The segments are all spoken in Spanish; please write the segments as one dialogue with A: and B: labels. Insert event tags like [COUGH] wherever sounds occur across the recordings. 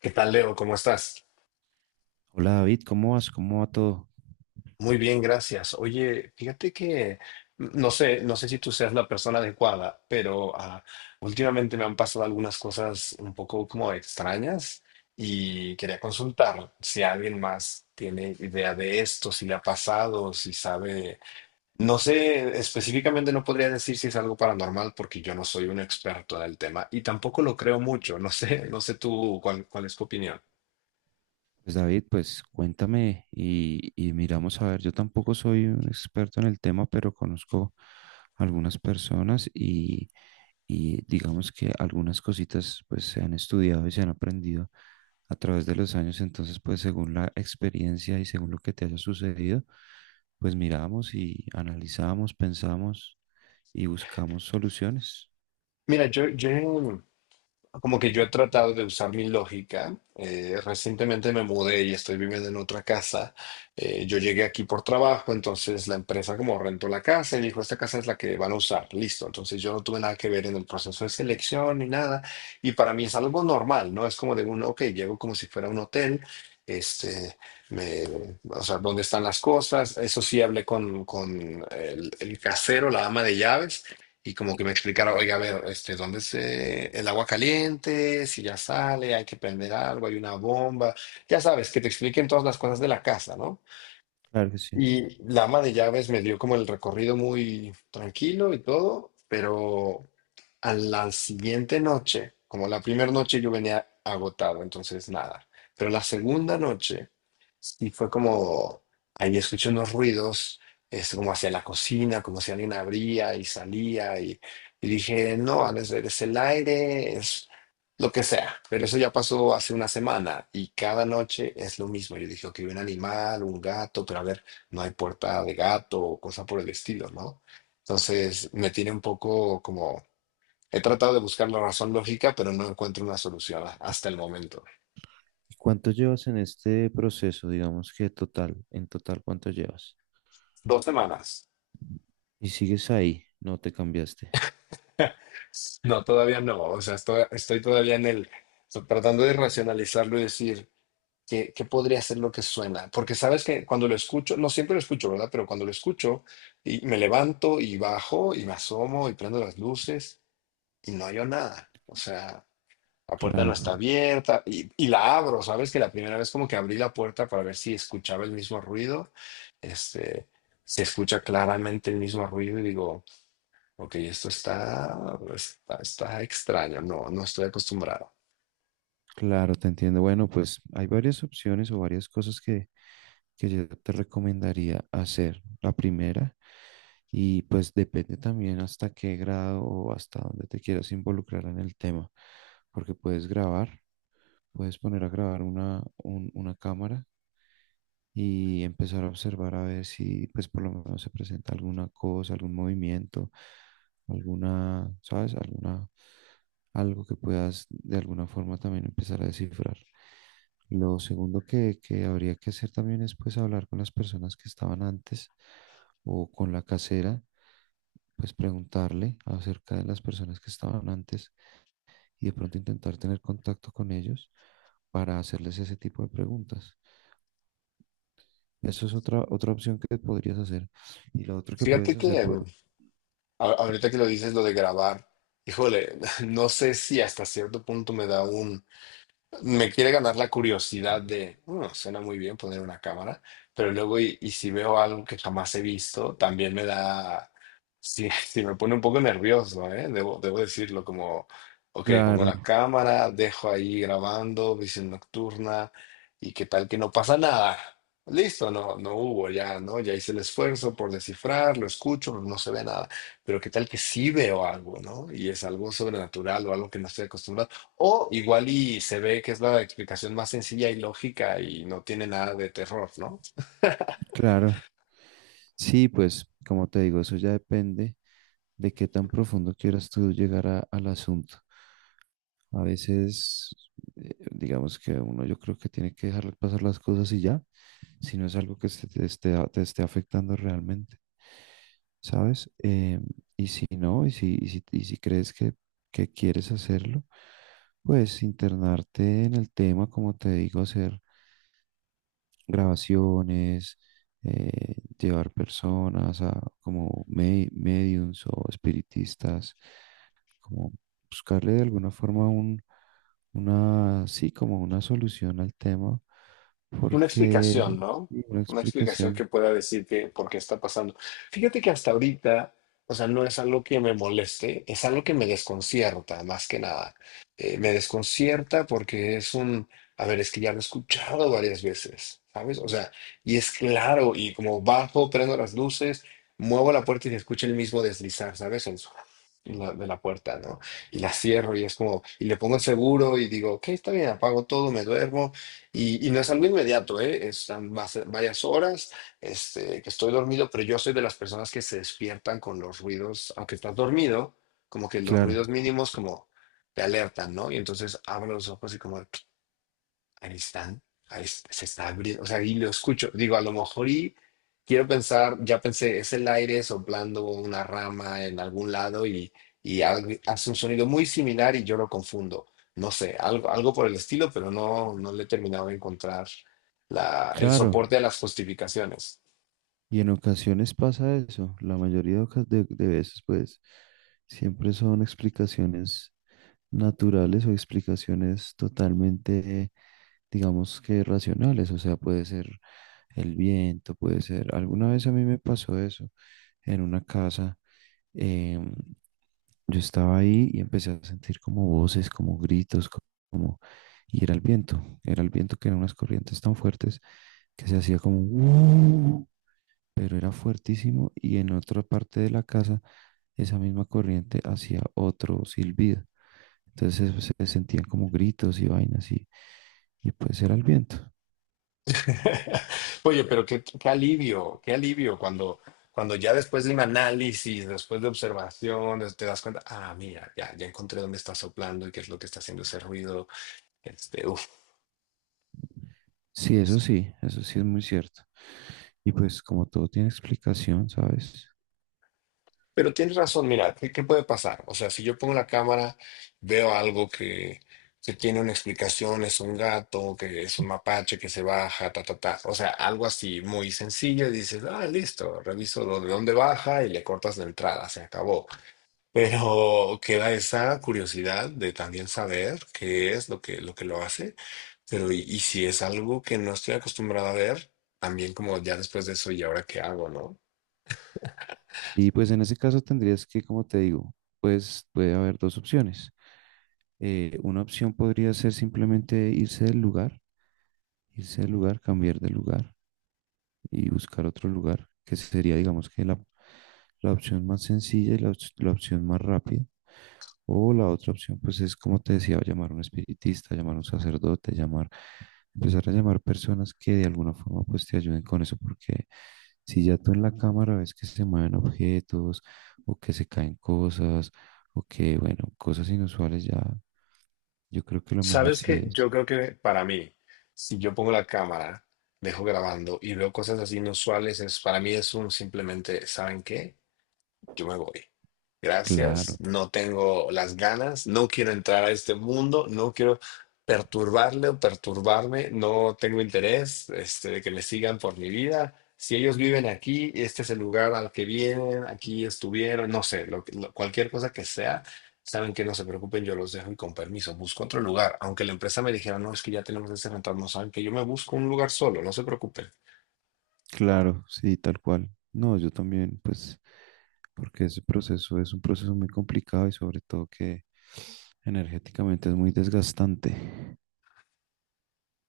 A: ¿Qué tal, Leo? ¿Cómo estás?
B: Hola David, ¿cómo vas? ¿Cómo va todo?
A: Muy bien, gracias. Oye, fíjate que no sé, no sé si tú seas la persona adecuada, pero últimamente me han pasado algunas cosas un poco como extrañas y quería consultar si alguien más tiene idea de esto, si le ha pasado, si sabe. No sé, específicamente no podría decir si es algo paranormal porque yo no soy un experto en el tema y tampoco lo creo mucho. No sé, no sé tú cuál es tu opinión.
B: Pues David, pues cuéntame y miramos a ver, yo tampoco soy un experto en el tema, pero conozco algunas personas y digamos que algunas cositas pues se han estudiado y se han aprendido a través de los años, entonces pues según la experiencia y según lo que te haya sucedido, pues miramos y analizamos, pensamos y buscamos soluciones.
A: Mira, yo como que yo he tratado de usar mi lógica. Recientemente me mudé y estoy viviendo en otra casa. Yo llegué aquí por trabajo, entonces la empresa como rentó la casa y dijo, esta casa es la que van a usar, listo. Entonces yo no tuve nada que ver en el proceso de selección ni nada. Y para mí es algo normal, ¿no? Es como de un, ok, llego como si fuera un hotel. Este, me, o sea, dónde están las cosas. Eso sí, hablé con el casero, la ama de llaves. Y como que me explicara, oiga, a ver, este, ¿dónde es el agua caliente? Si ya sale, hay que prender algo, hay una bomba. Ya sabes, que te expliquen todas las cosas de la casa, ¿no?
B: Claro que sí.
A: Y la ama de llaves me dio como el recorrido muy tranquilo y todo, pero a la siguiente noche, como la primera noche yo venía agotado, entonces nada. Pero la segunda noche sí fue como, ahí escuché unos ruidos, es como hacia la cocina, como si alguien abría y salía, y dije, no, no es, es el aire, es lo que sea. Pero eso ya pasó hace una semana y cada noche es lo mismo. Yo dije, ok, un animal, un gato, pero a ver no hay puerta de gato o cosa por el estilo, ¿no? Entonces me tiene un poco como, he tratado de buscar la razón lógica, pero no encuentro una solución hasta el momento.
B: ¿Y cuánto llevas en este proceso? Digamos que total, en total, ¿cuánto llevas?
A: Dos semanas.
B: Y sigues ahí, no te cambiaste.
A: [LAUGHS] No, todavía no. O sea, estoy, estoy todavía en el, tratando de racionalizarlo y decir, ¿qué, qué podría ser lo que suena? Porque sabes que cuando lo escucho, no siempre lo escucho, ¿verdad? Pero cuando lo escucho, y me levanto y bajo y me asomo y prendo las luces y no hay nada. O sea, la puerta no
B: Claro,
A: está abierta y la abro, ¿sabes? Que la primera vez como que abrí la puerta para ver si escuchaba el mismo ruido, este, se escucha claramente el mismo ruido y digo, ok, esto está, está, está extraño, no, no estoy acostumbrado.
B: claro, te entiendo. Bueno, pues hay varias opciones o varias cosas que yo te recomendaría hacer. La primera, y pues depende también hasta qué grado o hasta dónde te quieras involucrar en el tema, porque puedes grabar, puedes poner a grabar una cámara y empezar a observar a ver si pues por lo menos se presenta alguna cosa, algún movimiento, alguna, ¿sabes? Alguna, algo que puedas de alguna forma también empezar a descifrar. Lo segundo que habría que hacer también es pues hablar con las personas que estaban antes o con la casera, pues preguntarle acerca de las personas que estaban antes y de pronto intentar tener contacto con ellos para hacerles ese tipo de preguntas. Eso es otra, otra opción que podrías hacer. Y lo otro que
A: Fíjate
B: puedes hacer,
A: que
B: pues,
A: ahorita que lo dices, lo de grabar, híjole, [LAUGHS] no sé si hasta cierto punto me da un... Me quiere ganar la curiosidad de, "Mm, suena muy bien poner una cámara, pero luego y si veo algo que jamás he visto, también me da, sí, [LAUGHS] sí me pone un poco nervioso, ¿eh? Debo decirlo como, ok, pongo
B: claro,
A: la cámara, dejo ahí grabando, visión nocturna, y qué tal que no pasa nada. Listo, no, no hubo ya, ¿no? Ya hice el esfuerzo por descifrar, lo escucho, no se ve nada, pero qué tal que sí veo algo, ¿no? Y es algo sobrenatural o algo que no estoy acostumbrado. O igual y se ve que es la explicación más sencilla y lógica y no tiene nada de terror, ¿no?
B: claro. Sí, pues, como te digo, eso ya depende de qué tan profundo quieras tú llegar al asunto. A veces, digamos que uno yo creo que tiene que dejar pasar las cosas y ya, si no es algo que se te esté, te esté afectando realmente, ¿sabes? Y si no, y si crees que quieres hacerlo, pues internarte en el tema, como te digo, hacer grabaciones, llevar personas a como mediums o espiritistas, como buscarle de alguna forma una, sí, como una solución al tema,
A: Una
B: porque
A: explicación, ¿no?
B: sí, una
A: Una explicación que
B: explicación,
A: pueda decir que por qué está pasando. Fíjate que hasta ahorita, o sea, no es algo que me moleste, es algo que me desconcierta, más que nada. Me desconcierta porque es un, a ver, es que ya lo he escuchado varias veces, ¿sabes? O sea, y es claro, y como bajo, prendo las luces, muevo la puerta y se escucha el mismo deslizar, ¿sabes? El de la puerta, ¿no? Y la cierro y es como, y le pongo el seguro y digo, ok, está bien, apago todo, me duermo y no es algo inmediato, ¿eh? Es va a ser varias horas, este, que estoy dormido, pero yo soy de las personas que se despiertan con los ruidos, aunque estás dormido, como que los ruidos
B: claro,
A: mínimos como te alertan, ¿no? Y entonces abro los ojos y como, ahí están, ahí se está abriendo, o sea, y lo escucho, digo, a lo mejor y quiero pensar, ya pensé, es el aire soplando una rama en algún lado y hace un sonido muy similar y yo lo confundo, no sé, algo por el estilo, pero no, no le he terminado de encontrar la, el
B: claro,
A: soporte a las justificaciones.
B: y en ocasiones pasa eso, la mayoría de, oca- de veces pues siempre son explicaciones naturales o explicaciones totalmente digamos que racionales, o sea, puede ser el viento, puede ser, alguna vez a mí me pasó eso en una casa, em, yo estaba ahí y empecé a sentir como voces, como gritos, como, y era el viento que eran unas corrientes tan fuertes que se hacía como, pero era fuertísimo y en otra parte de la casa esa misma corriente hacía otro silbido. Entonces se sentían como gritos y vainas y pues era el viento.
A: [LAUGHS] Oye, pero qué, qué alivio cuando, cuando ya después de un análisis, después de observaciones, te das cuenta, ah, mira, ya, ya encontré dónde está soplando y qué es lo que está haciendo ese ruido. Este, uf.
B: Sí, eso sí, eso sí es muy cierto. Y pues como todo tiene explicación, ¿sabes?
A: Pero tienes razón, mira, ¿qué, qué puede pasar? O sea, si yo pongo la cámara, veo algo que tiene una explicación, es un gato, que es un mapache que se baja, ta, ta, ta. O sea, algo así muy sencillo y dices, ah, listo, reviso de dónde baja y le cortas la entrada, se acabó. Pero queda esa curiosidad de también saber qué es lo que, lo que lo hace, pero y si es algo que no estoy acostumbrado a ver, también como ya después de eso, ¿y ahora qué hago, no?
B: Y pues en ese caso tendrías que, como te digo, pues puede haber dos opciones. Una opción podría ser simplemente irse del lugar, cambiar de lugar y buscar otro lugar, que sería, digamos, que la opción más sencilla y la opción más rápida. O la otra opción, pues es como te decía, llamar a un espiritista, llamar a un sacerdote, llamar, empezar a llamar personas que de alguna forma pues te ayuden con eso, porque si ya tú en la cámara ves que se mueven objetos o que se caen cosas o que, bueno, cosas inusuales ya, yo creo que lo mejor
A: Sabes
B: sí
A: que
B: es.
A: yo creo que para mí, si yo pongo la cámara, dejo grabando y veo cosas así inusuales, es, para mí es un simplemente, ¿saben qué? Yo me voy. Gracias,
B: Claro,
A: no tengo las ganas, no quiero entrar a este mundo, no quiero perturbarle o perturbarme, no tengo interés, este, de que me sigan por mi vida. Si ellos viven aquí, este es el lugar al que vienen, aquí estuvieron, no sé, cualquier cosa que sea, saben que no se preocupen, yo los dejo y con permiso busco otro lugar. Aunque la empresa me dijera, no, es que ya tenemos ese rental, no saben que yo me busco un lugar solo, no se preocupen.
B: claro, sí, tal cual. No, yo también, pues, porque ese proceso es un proceso muy complicado y sobre todo que energéticamente es muy desgastante.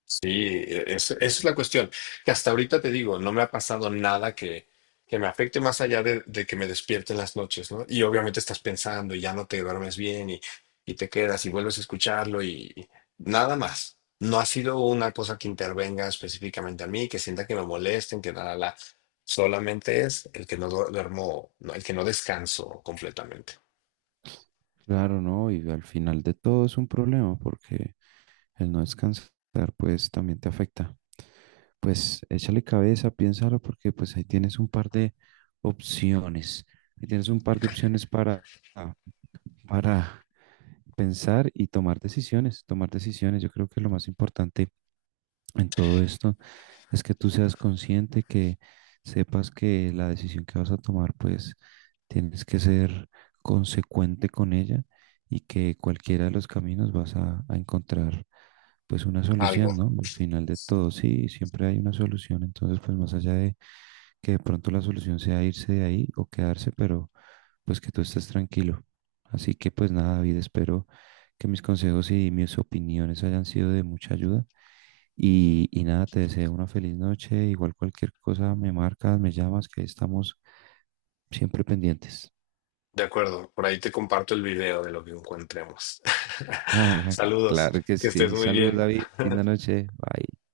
A: Sí, esa
B: Eh,
A: es la cuestión. Que hasta ahorita te digo, no me ha pasado nada que, que me afecte más allá de que me despierte en las noches, ¿no? Y obviamente estás pensando y ya no te duermes bien y te quedas y vuelves a escucharlo y nada más. No ha sido una cosa que intervenga específicamente a mí, que sienta que me molesten, que nada, la, solamente es el que no duermo, no, el que no descanso completamente.
B: Claro, ¿no? Y al final de todo es un problema porque el no descansar, pues, también te afecta. Pues échale cabeza, piénsalo, porque pues ahí tienes un par de opciones. Ahí tienes un par de opciones para pensar y tomar decisiones. Tomar decisiones, yo creo que es lo más importante en todo esto es que tú seas consciente, que sepas que la decisión que vas a tomar, pues tienes que ser consecuente con ella y que cualquiera de los caminos vas a encontrar pues una
A: Algo.
B: solución, ¿no? Al final de todo, sí, siempre hay una solución, entonces pues más allá de que de pronto la solución sea irse de ahí o quedarse, pero pues que tú estés tranquilo. Así que pues nada, David, espero que mis consejos y mis opiniones hayan sido de mucha ayuda y nada, te deseo una feliz noche. Igual cualquier cosa me marcas, me llamas, que ahí estamos siempre pendientes.
A: De acuerdo, por ahí te comparto el video de lo que encontremos. [LAUGHS]
B: [LAUGHS]
A: Saludos,
B: Claro que
A: que estés
B: sí.
A: muy
B: Saludos,
A: bien.
B: David. Linda
A: [LAUGHS]
B: noche. Bye.